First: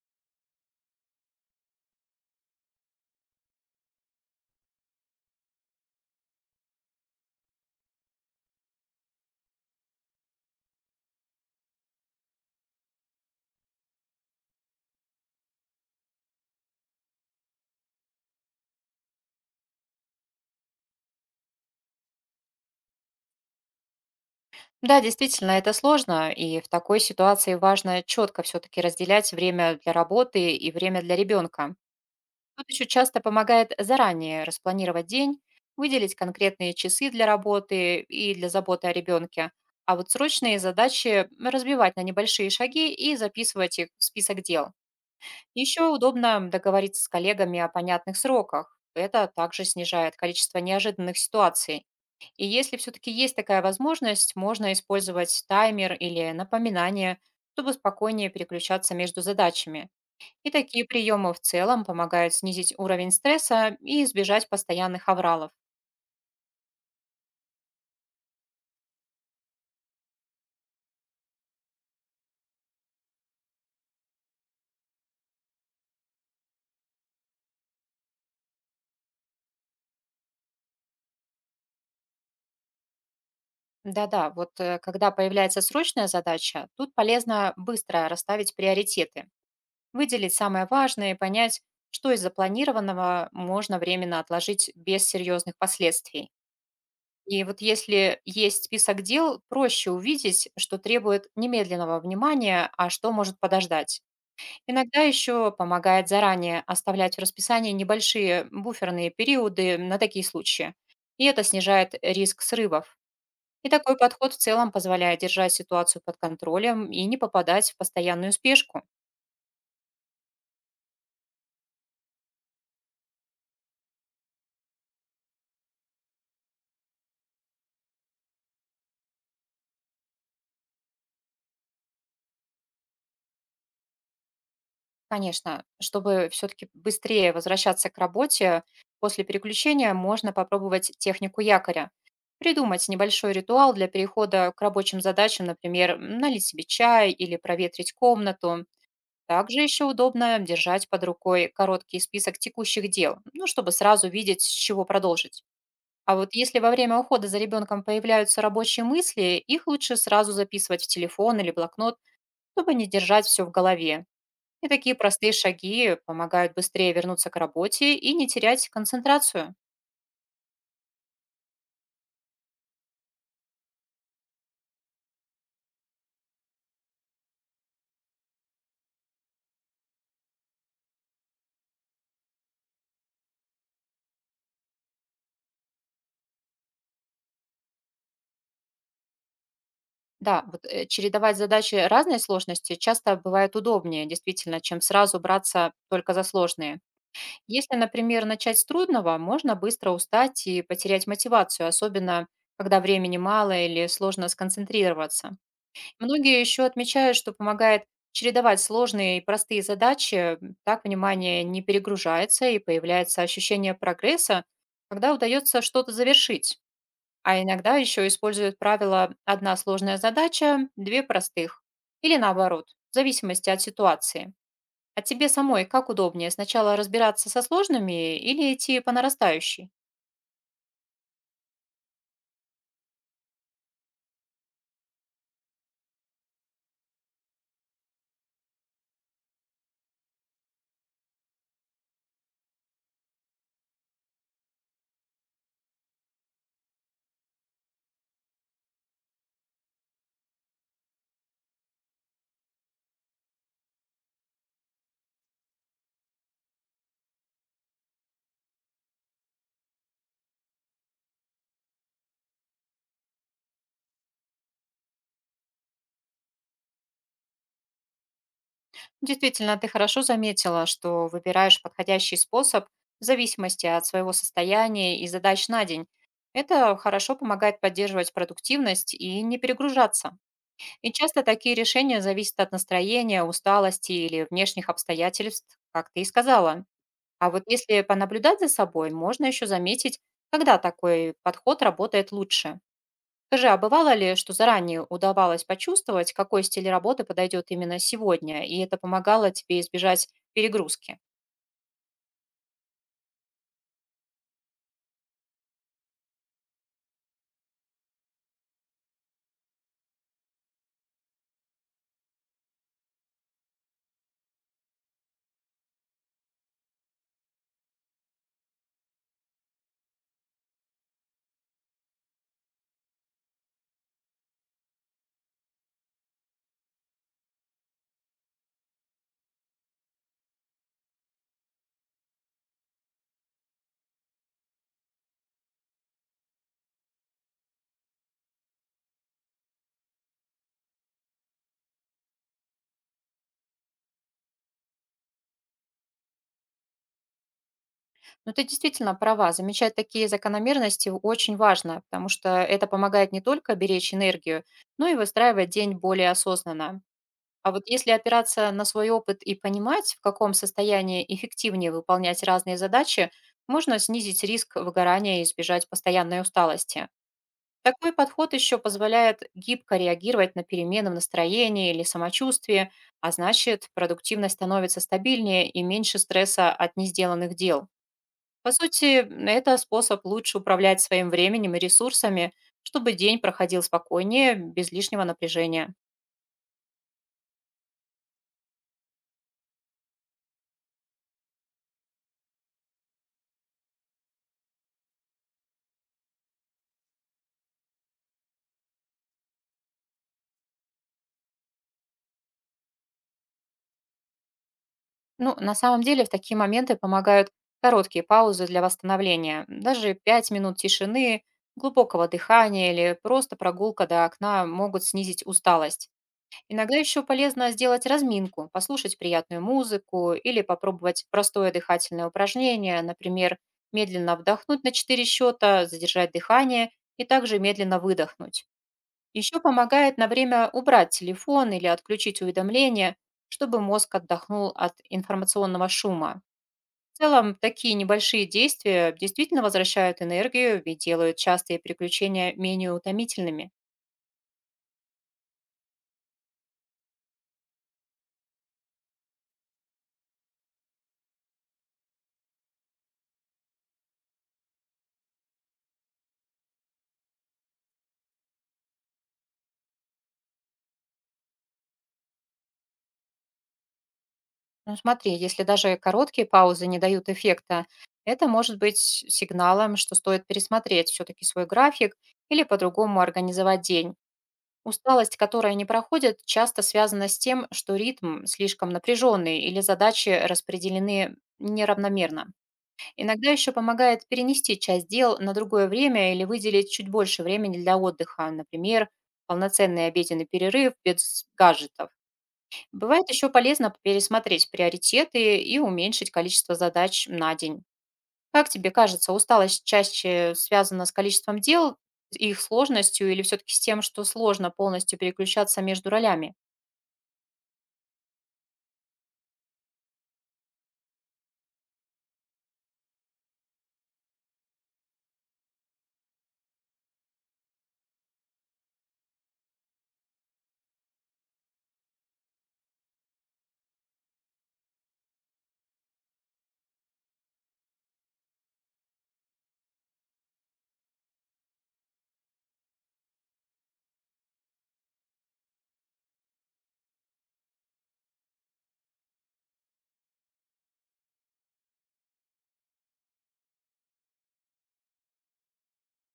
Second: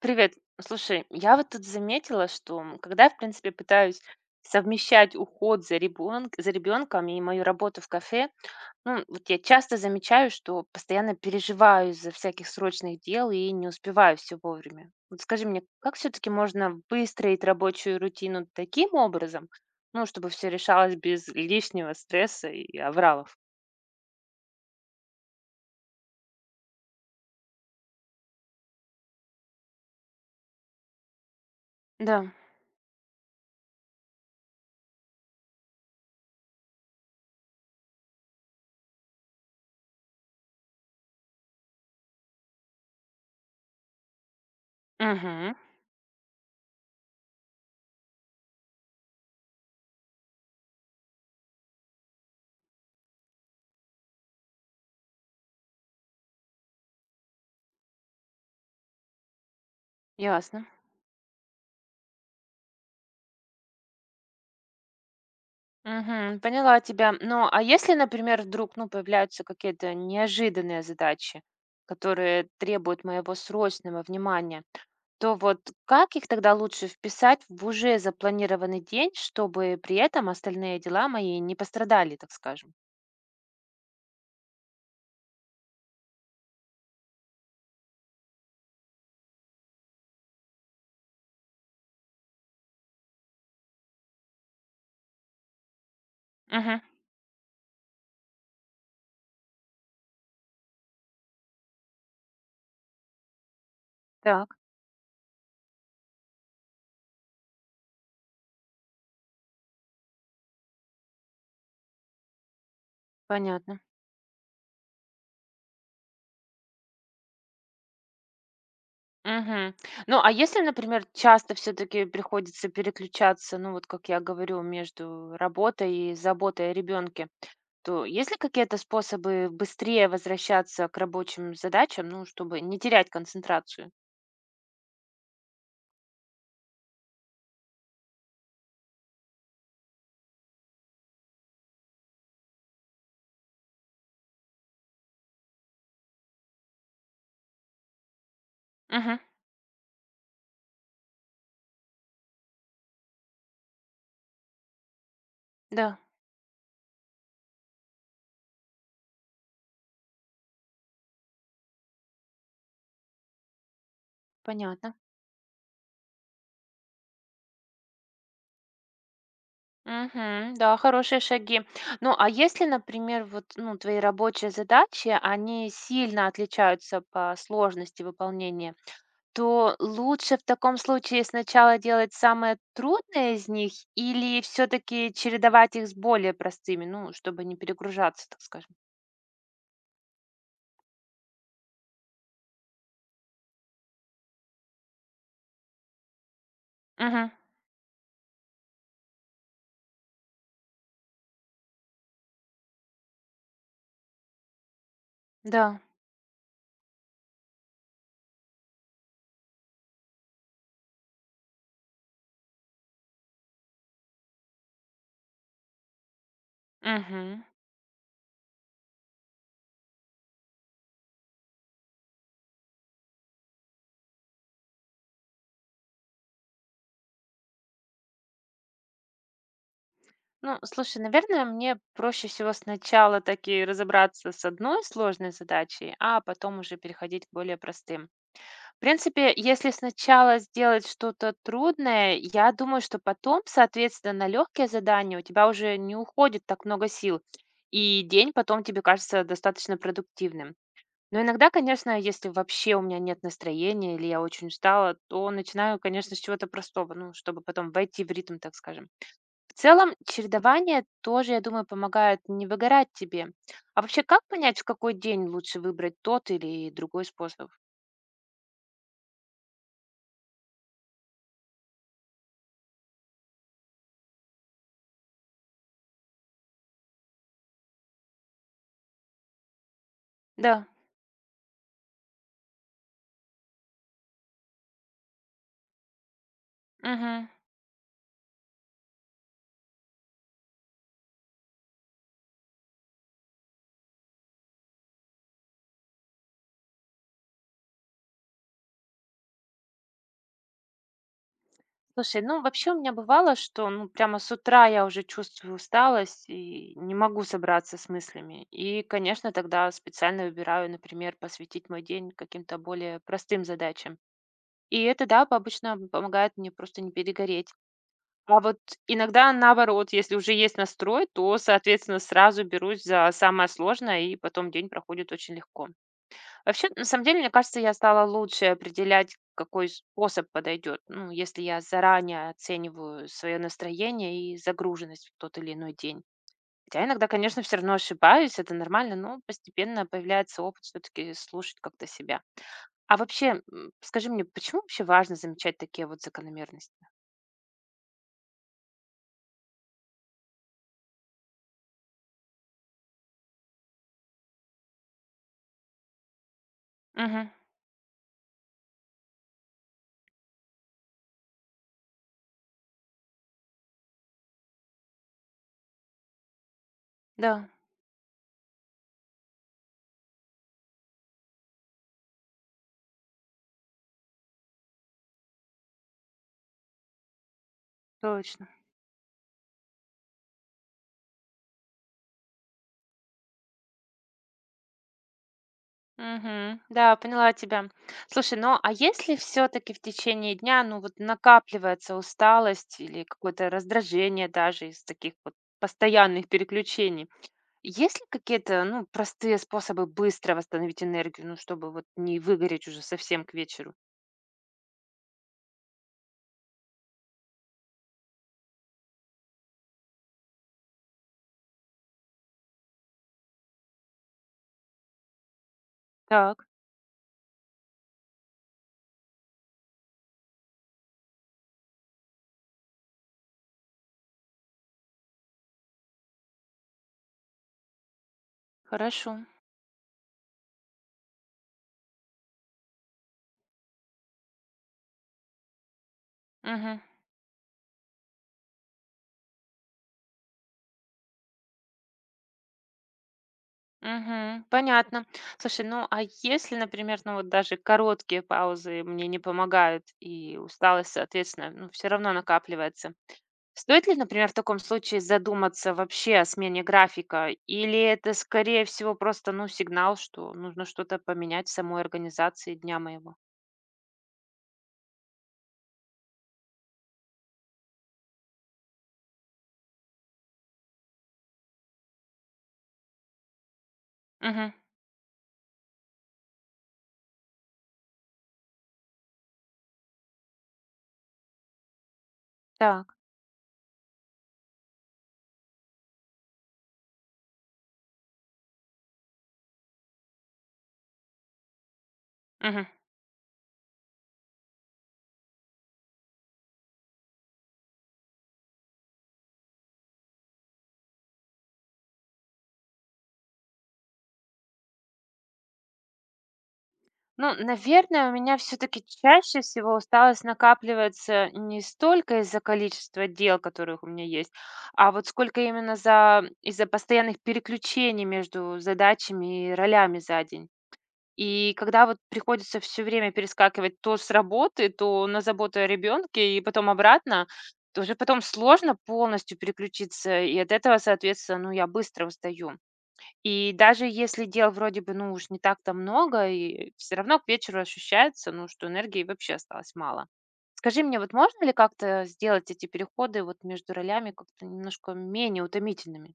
Привет. Слушай, я вот тут заметила, что когда я, в принципе, пытаюсь совмещать уход за ребенком и мою работу в кафе, ну, вот я часто замечаю, что постоянно переживаю из-за всяких срочных дел и не успеваю все вовремя. Вот скажи мне, как все-таки можно выстроить рабочую рутину таким образом, ну, чтобы все решалось без лишнего стресса и авралов? Да, действительно, это сложно, и в такой ситуации важно четко все-таки разделять время для работы и время для ребенка. Да. Тут еще часто помогает заранее распланировать день, выделить конкретные часы для работы и для заботы о ребенке, а вот срочные задачи разбивать на небольшие шаги и записывать их в список дел. Угу. Еще удобно договориться с коллегами о понятных сроках. Это также снижает количество неожиданных ситуаций. И если все-таки есть такая возможность, можно использовать таймер или напоминание, чтобы спокойнее переключаться между задачами. И Ясно. такие приемы в целом помогают снизить уровень стресса и избежать постоянных авралов. Мгм. Поняла тебя. Ну, а если, например, вдруг, ну, появляются какие-то неожиданные задачи, которые требуют моего срочного внимания, то вот как их тогда лучше вписать в уже запланированный день, чтобы при этом остальные дела мои не пострадали, так скажем? Да-да, вот когда появляется срочная задача, тут полезно быстро расставить приоритеты, выделить самое важное и понять, что из запланированного можно временно отложить без серьезных последствий. Угу. И вот если есть список дел, проще увидеть, что требует немедленного внимания, а что может подождать. Так, Иногда еще помогает заранее оставлять в расписании небольшие буферные периоды на такие случаи. И это снижает риск срывов. И понятно. такой подход в целом позволяет держать ситуацию под контролем и не попадать в постоянную спешку. Мгм. Ну, а если, например, часто все-таки приходится переключаться, ну, вот как я говорю, между работой и заботой о ребенке, то есть ли какие-то способы быстрее возвращаться к рабочим задачам, ну, чтобы не терять концентрацию? Конечно, чтобы все-таки быстрее возвращаться к работе, после переключения можно попробовать технику якоря. Придумать небольшой ритуал для перехода к рабочим задачам, например, налить себе чай или проветрить комнату. Мгм. Также еще удобно держать под рукой короткий список текущих дел, ну, чтобы сразу видеть, с чего продолжить. Да, А вот если во время ухода за ребенком появляются рабочие мысли, их лучше сразу записывать в телефон или блокнот, чтобы не держать все в голове. И понятно. такие простые шаги помогают быстрее вернуться к работе и не терять концентрацию. Мгм. Да, хорошие шаги. Ну, а если, например, вот, ну, твои рабочие задачи, они сильно отличаются по сложности выполнения, то лучше в таком случае сначала делать самые трудные из них или все-таки чередовать их с более простыми, ну, чтобы не перегружаться, так скажем? Да, вот чередовать задачи разной сложности часто бывает удобнее, действительно, чем сразу браться только за сложные. Угу. Если, например, начать с трудного, можно быстро устать и потерять мотивацию, особенно когда времени мало или сложно сконцентрироваться. Да. Многие еще отмечают, что помогает чередовать сложные и простые задачи, так внимание не перегружается и появляется ощущение прогресса, когда удается что-то завершить. А Мгм. иногда еще используют правило «одна сложная задача, две простых» или наоборот, в зависимости от ситуации. А тебе самой как удобнее, сначала разбираться со сложными или идти по нарастающей? Ну, слушай, наверное, мне проще всего сначала таки разобраться с одной сложной задачей, а потом уже переходить к более простым. В принципе, если сначала сделать что-то трудное, я думаю, что потом, соответственно, на легкие задания у тебя уже не уходит так много сил, и день потом тебе кажется достаточно продуктивным. Но иногда, конечно, если вообще у меня нет настроения или я очень устала, то начинаю, конечно, с чего-то простого, ну, чтобы потом войти в ритм, так скажем. В целом, чередование тоже, я думаю, помогает не выгорать тебе. А вообще, как понять, в какой день лучше выбрать тот или другой способ? Действительно, ты хорошо заметила, что выбираешь подходящий способ в зависимости от своего состояния и задач на день. Это хорошо помогает поддерживать продуктивность и не перегружаться. Да. И часто такие решения зависят от настроения, усталости или внешних обстоятельств, как ты и сказала. Мгм. А вот если понаблюдать за собой, можно еще заметить, когда такой подход работает лучше. Скажи, а бывало ли, что заранее удавалось почувствовать, какой стиль работы подойдет именно сегодня, и это помогало тебе избежать перегрузки? Слушай, ну вообще у меня бывало, что ну прямо с утра я уже чувствую усталость и не могу собраться с мыслями. И, конечно, тогда специально выбираю, например, посвятить мой день каким-то более простым задачам. И это, да, обычно помогает мне просто не перегореть. А вот иногда наоборот, если уже есть настрой, то, соответственно, сразу берусь за самое сложное, и потом день проходит очень легко. Вообще, на самом деле, мне кажется, я стала лучше определять, какой способ подойдет. Ну, если я заранее оцениваю свое настроение и загруженность в тот или иной день. Хотя иногда, конечно, все равно ошибаюсь, это нормально, но постепенно появляется опыт все-таки слушать как-то себя. А вообще, скажи мне, почему вообще важно замечать такие вот закономерности? Ну, ты действительно права, замечать такие закономерности очень важно, потому что это помогает не только беречь энергию, но и выстраивать день более осознанно. Угу, А вот если опираться на свой опыт и понимать, в каком состоянии эффективнее выполнять разные задачи, можно снизить риск выгорания и избежать постоянной усталости. да, Такой подход еще позволяет гибко реагировать на перемены в настроении или самочувствии, а значит, продуктивность становится стабильнее и меньше стресса от несделанных дел. точно. По сути, это способ лучше управлять своим временем и ресурсами, чтобы день проходил спокойнее, без лишнего напряжения. Мгм. Да, поняла тебя. Слушай, ну а если все-таки в течение дня, ну вот накапливается усталость или какое-то раздражение даже из таких вот постоянных переключений, есть ли какие-то, ну, простые способы быстро восстановить энергию, ну, чтобы вот не выгореть уже совсем к вечеру? Ну, на самом деле, в такие моменты помогают короткие паузы для восстановления. Даже 5 минут тишины, глубокого дыхания или просто прогулка до окна могут снизить усталость. Так, Иногда еще полезно сделать разминку, послушать приятную музыку или попробовать простое дыхательное упражнение, например, медленно вдохнуть на 4 счета, задержать дыхание и также медленно выдохнуть. хорошо. Еще помогает на время убрать телефон или отключить уведомления, чтобы мозг отдохнул от информационного шума. Мгм. В целом, такие небольшие действия действительно возвращают энергию и делают частые приключения менее утомительными. Мгм. Понятно. Слушай, ну а если, например, ну вот даже короткие паузы мне не помогают и усталость, соответственно, ну, все равно накапливается. Стоит ли, например, в таком случае задуматься вообще о смене графика? Или это, скорее всего, просто, ну, сигнал, что нужно что-то поменять в самой организации дня моего? Ну, смотри, если даже короткие паузы не дают эффекта, это может быть сигналом, что стоит пересмотреть все-таки свой график или по-другому организовать день. Мгм. Усталость, которая не проходит, часто связана с тем, что ритм слишком напряженный или задачи распределены неравномерно. Так. Иногда еще помогает перенести часть дел на другое время или выделить чуть больше времени для отдыха, например, полноценный обеденный перерыв без гаджетов. Мгм. Бывает еще полезно пересмотреть приоритеты и уменьшить количество задач на день. Как тебе кажется, усталость чаще связана с количеством дел, их сложностью или все-таки с тем, что сложно полностью переключаться между ролями? Ну, наверное, у меня все-таки чаще всего усталость накапливается не столько из-за количества дел, которых у меня есть, а вот сколько именно за из-за постоянных переключений между задачами и ролями за день. И когда вот приходится все время перескакивать то с работы, то на заботу о ребенке и потом обратно, то уже потом сложно полностью переключиться, и от этого, соответственно, ну, я быстро устаю. И даже если дел вроде бы, ну, уж не так-то много, и все равно к вечеру ощущается, ну, что энергии вообще осталось мало. Скажи мне, вот можно ли как-то сделать эти переходы вот между ролями как-то немножко менее утомительными?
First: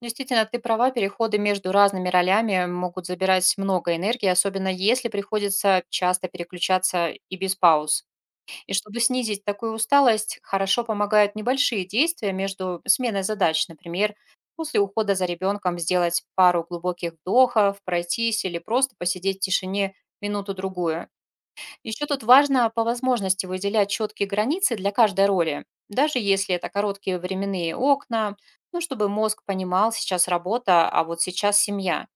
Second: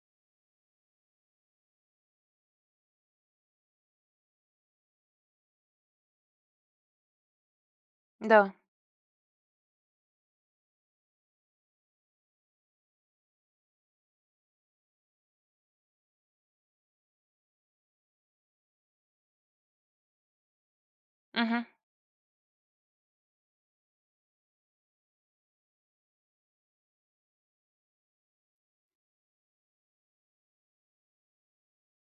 Действительно, ты права, переходы между разными ролями могут забирать много энергии, особенно если приходится часто переключаться и без пауз. Да. И чтобы снизить такую усталость, хорошо помогают небольшие действия между сменой задач. Например, после ухода за ребенком сделать пару глубоких вдохов, пройтись или просто посидеть в тишине минуту-другую. Угу. Еще тут важно по возможности выделять четкие границы для каждой роли, даже если это короткие временные окна, ну, чтобы мозг понимал, сейчас работа, а вот сейчас семья.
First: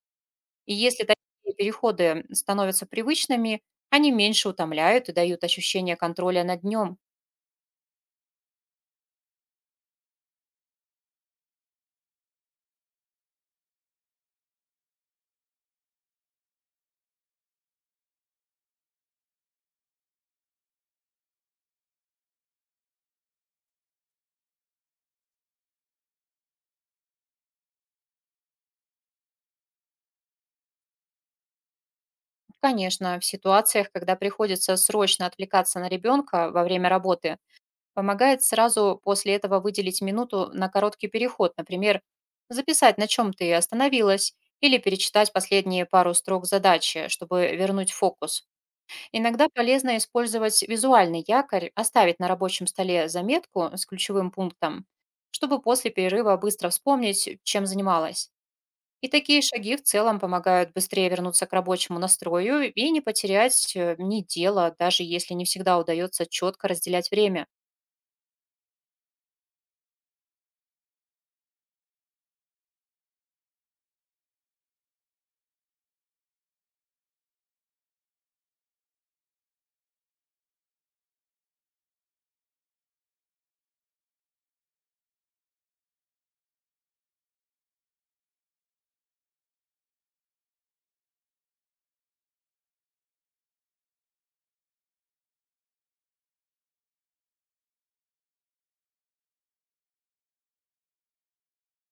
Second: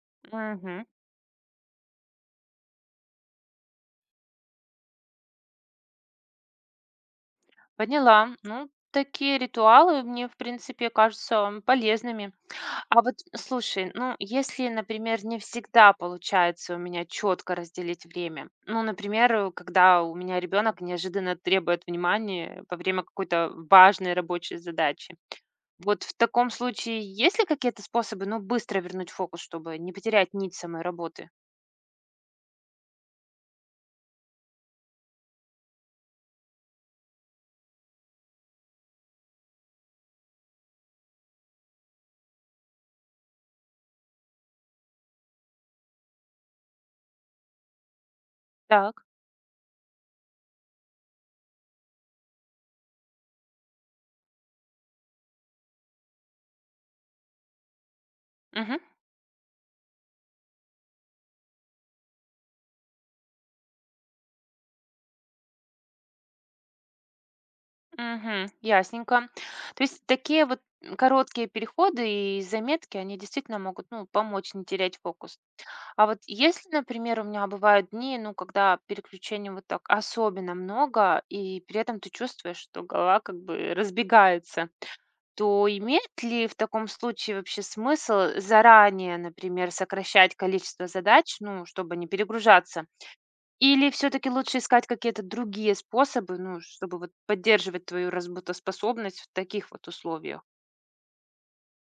И Мгм. если такие переходы становятся привычными, они меньше утомляют и дают ощущение контроля над днем. Поняла. Ну, такие ритуалы мне, в принципе, кажутся полезными. А вот слушай, ну, если, например, не всегда получается у меня четко разделить время, ну, например, когда у меня ребенок неожиданно требует внимания во время какой-то важной рабочей задачи. Вот в таком случае есть ли какие-то способы, ну, быстро вернуть фокус, чтобы не потерять нить самой работы? Конечно, в ситуациях, когда приходится срочно отвлекаться на ребенка во время работы, помогает сразу после этого выделить минуту на короткий переход, например, записать, на чем ты остановилась, или перечитать последние пару строк задачи, чтобы вернуть фокус. Так. Иногда полезно использовать визуальный якорь, оставить на рабочем столе заметку с ключевым пунктом, чтобы после перерыва быстро вспомнить, чем занималась. Мгм. И такие шаги в целом помогают быстрее вернуться к рабочему настрою и не потерять ни дело, даже если не всегда удается четко разделять время. Мгм. Ясненько. То есть такие вот короткие переходы и заметки, они действительно могут, ну, помочь не терять фокус. А вот если, например, у меня бывают дни, ну, когда переключений вот так особенно много, и при этом ты чувствуешь, что голова как бы разбегается, то имеет ли в таком случае вообще смысл заранее, например, сокращать количество задач, ну, чтобы не перегружаться? Или все таки лучше искать какие-то другие способы, ну, чтобы вот поддерживать твою работоспособность в таких вот условиях?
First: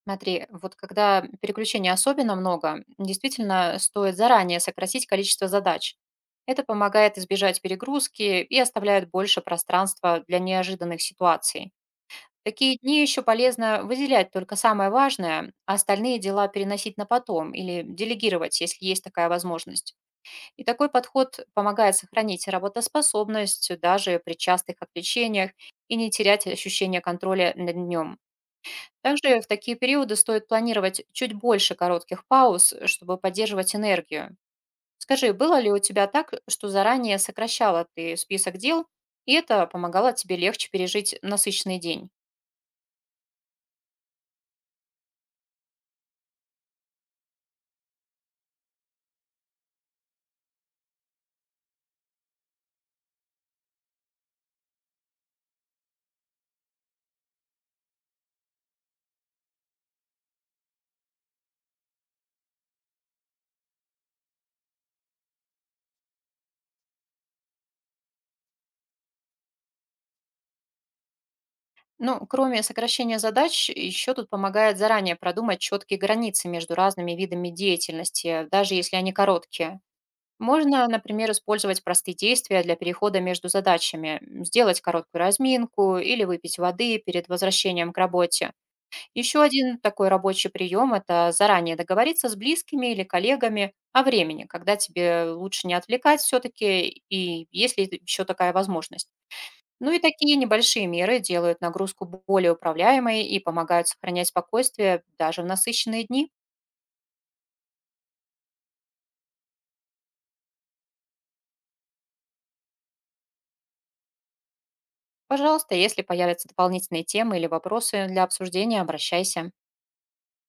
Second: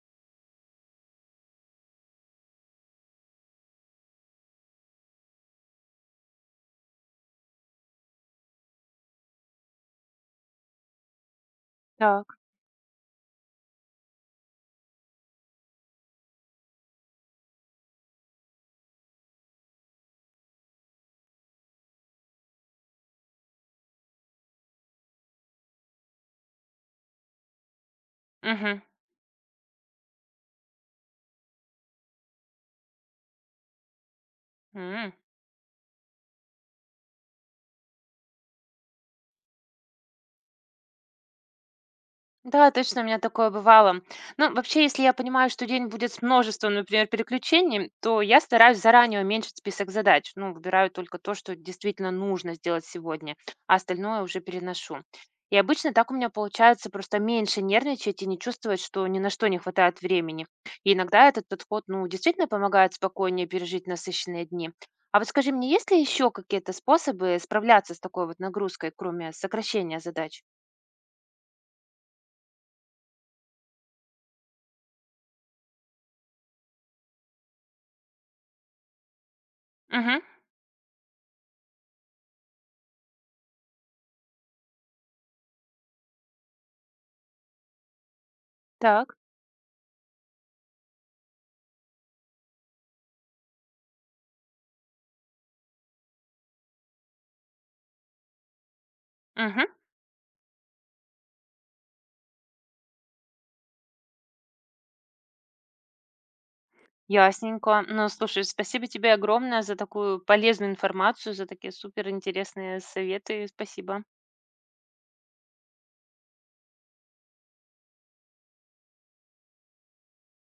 Смотри, вот когда переключений особенно много, действительно стоит заранее сократить количество задач. Это помогает избежать перегрузки и оставляет больше пространства для неожиданных ситуаций. Так. В такие дни еще полезно выделять только самое важное, а остальные дела переносить на потом или делегировать, если есть такая возможность. И такой подход помогает сохранить работоспособность даже при частых отвлечениях и не терять ощущение контроля над днем. Угу. Также в такие периоды стоит планировать чуть больше коротких пауз, чтобы поддерживать энергию. Скажи, было ли у тебя так, что заранее сокращала ты список дел, и это помогало тебе легче пережить насыщенный день? Да, точно, у меня такое бывало. Ну, вообще, если я понимаю, что день будет с множеством, например, переключений, то я стараюсь заранее уменьшить список задач. Ну, выбираю только то, что действительно нужно сделать сегодня, а остальное уже переношу. И обычно так у меня получается просто меньше нервничать и не чувствовать, что ни на что не хватает времени. И иногда этот подход, ну, действительно помогает спокойнее пережить насыщенные дни. А вот скажи мне, есть ли еще какие-то способы справляться с такой вот нагрузкой, кроме сокращения задач? Ну, кроме сокращения задач, еще тут помогает заранее продумать четкие границы между разными видами деятельности, даже если они короткие. Угу, Можно, например, использовать простые действия для перехода между задачами, сделать короткую разминку или выпить воды перед возвращением к работе. так. Еще один такой рабочий прием– это заранее договориться с близкими или коллегами о времени, когда тебе лучше не отвлекать все-таки, и есть ли еще такая возможность. Угу. Ну и такие небольшие меры делают нагрузку более управляемой и помогают сохранять спокойствие даже в насыщенные дни. Ясненько. Ну, слушай, спасибо тебе огромное за такую полезную информацию, за такие суперинтересные советы. Спасибо. Пожалуйста, если появятся дополнительные темы или вопросы для обсуждения, обращайся.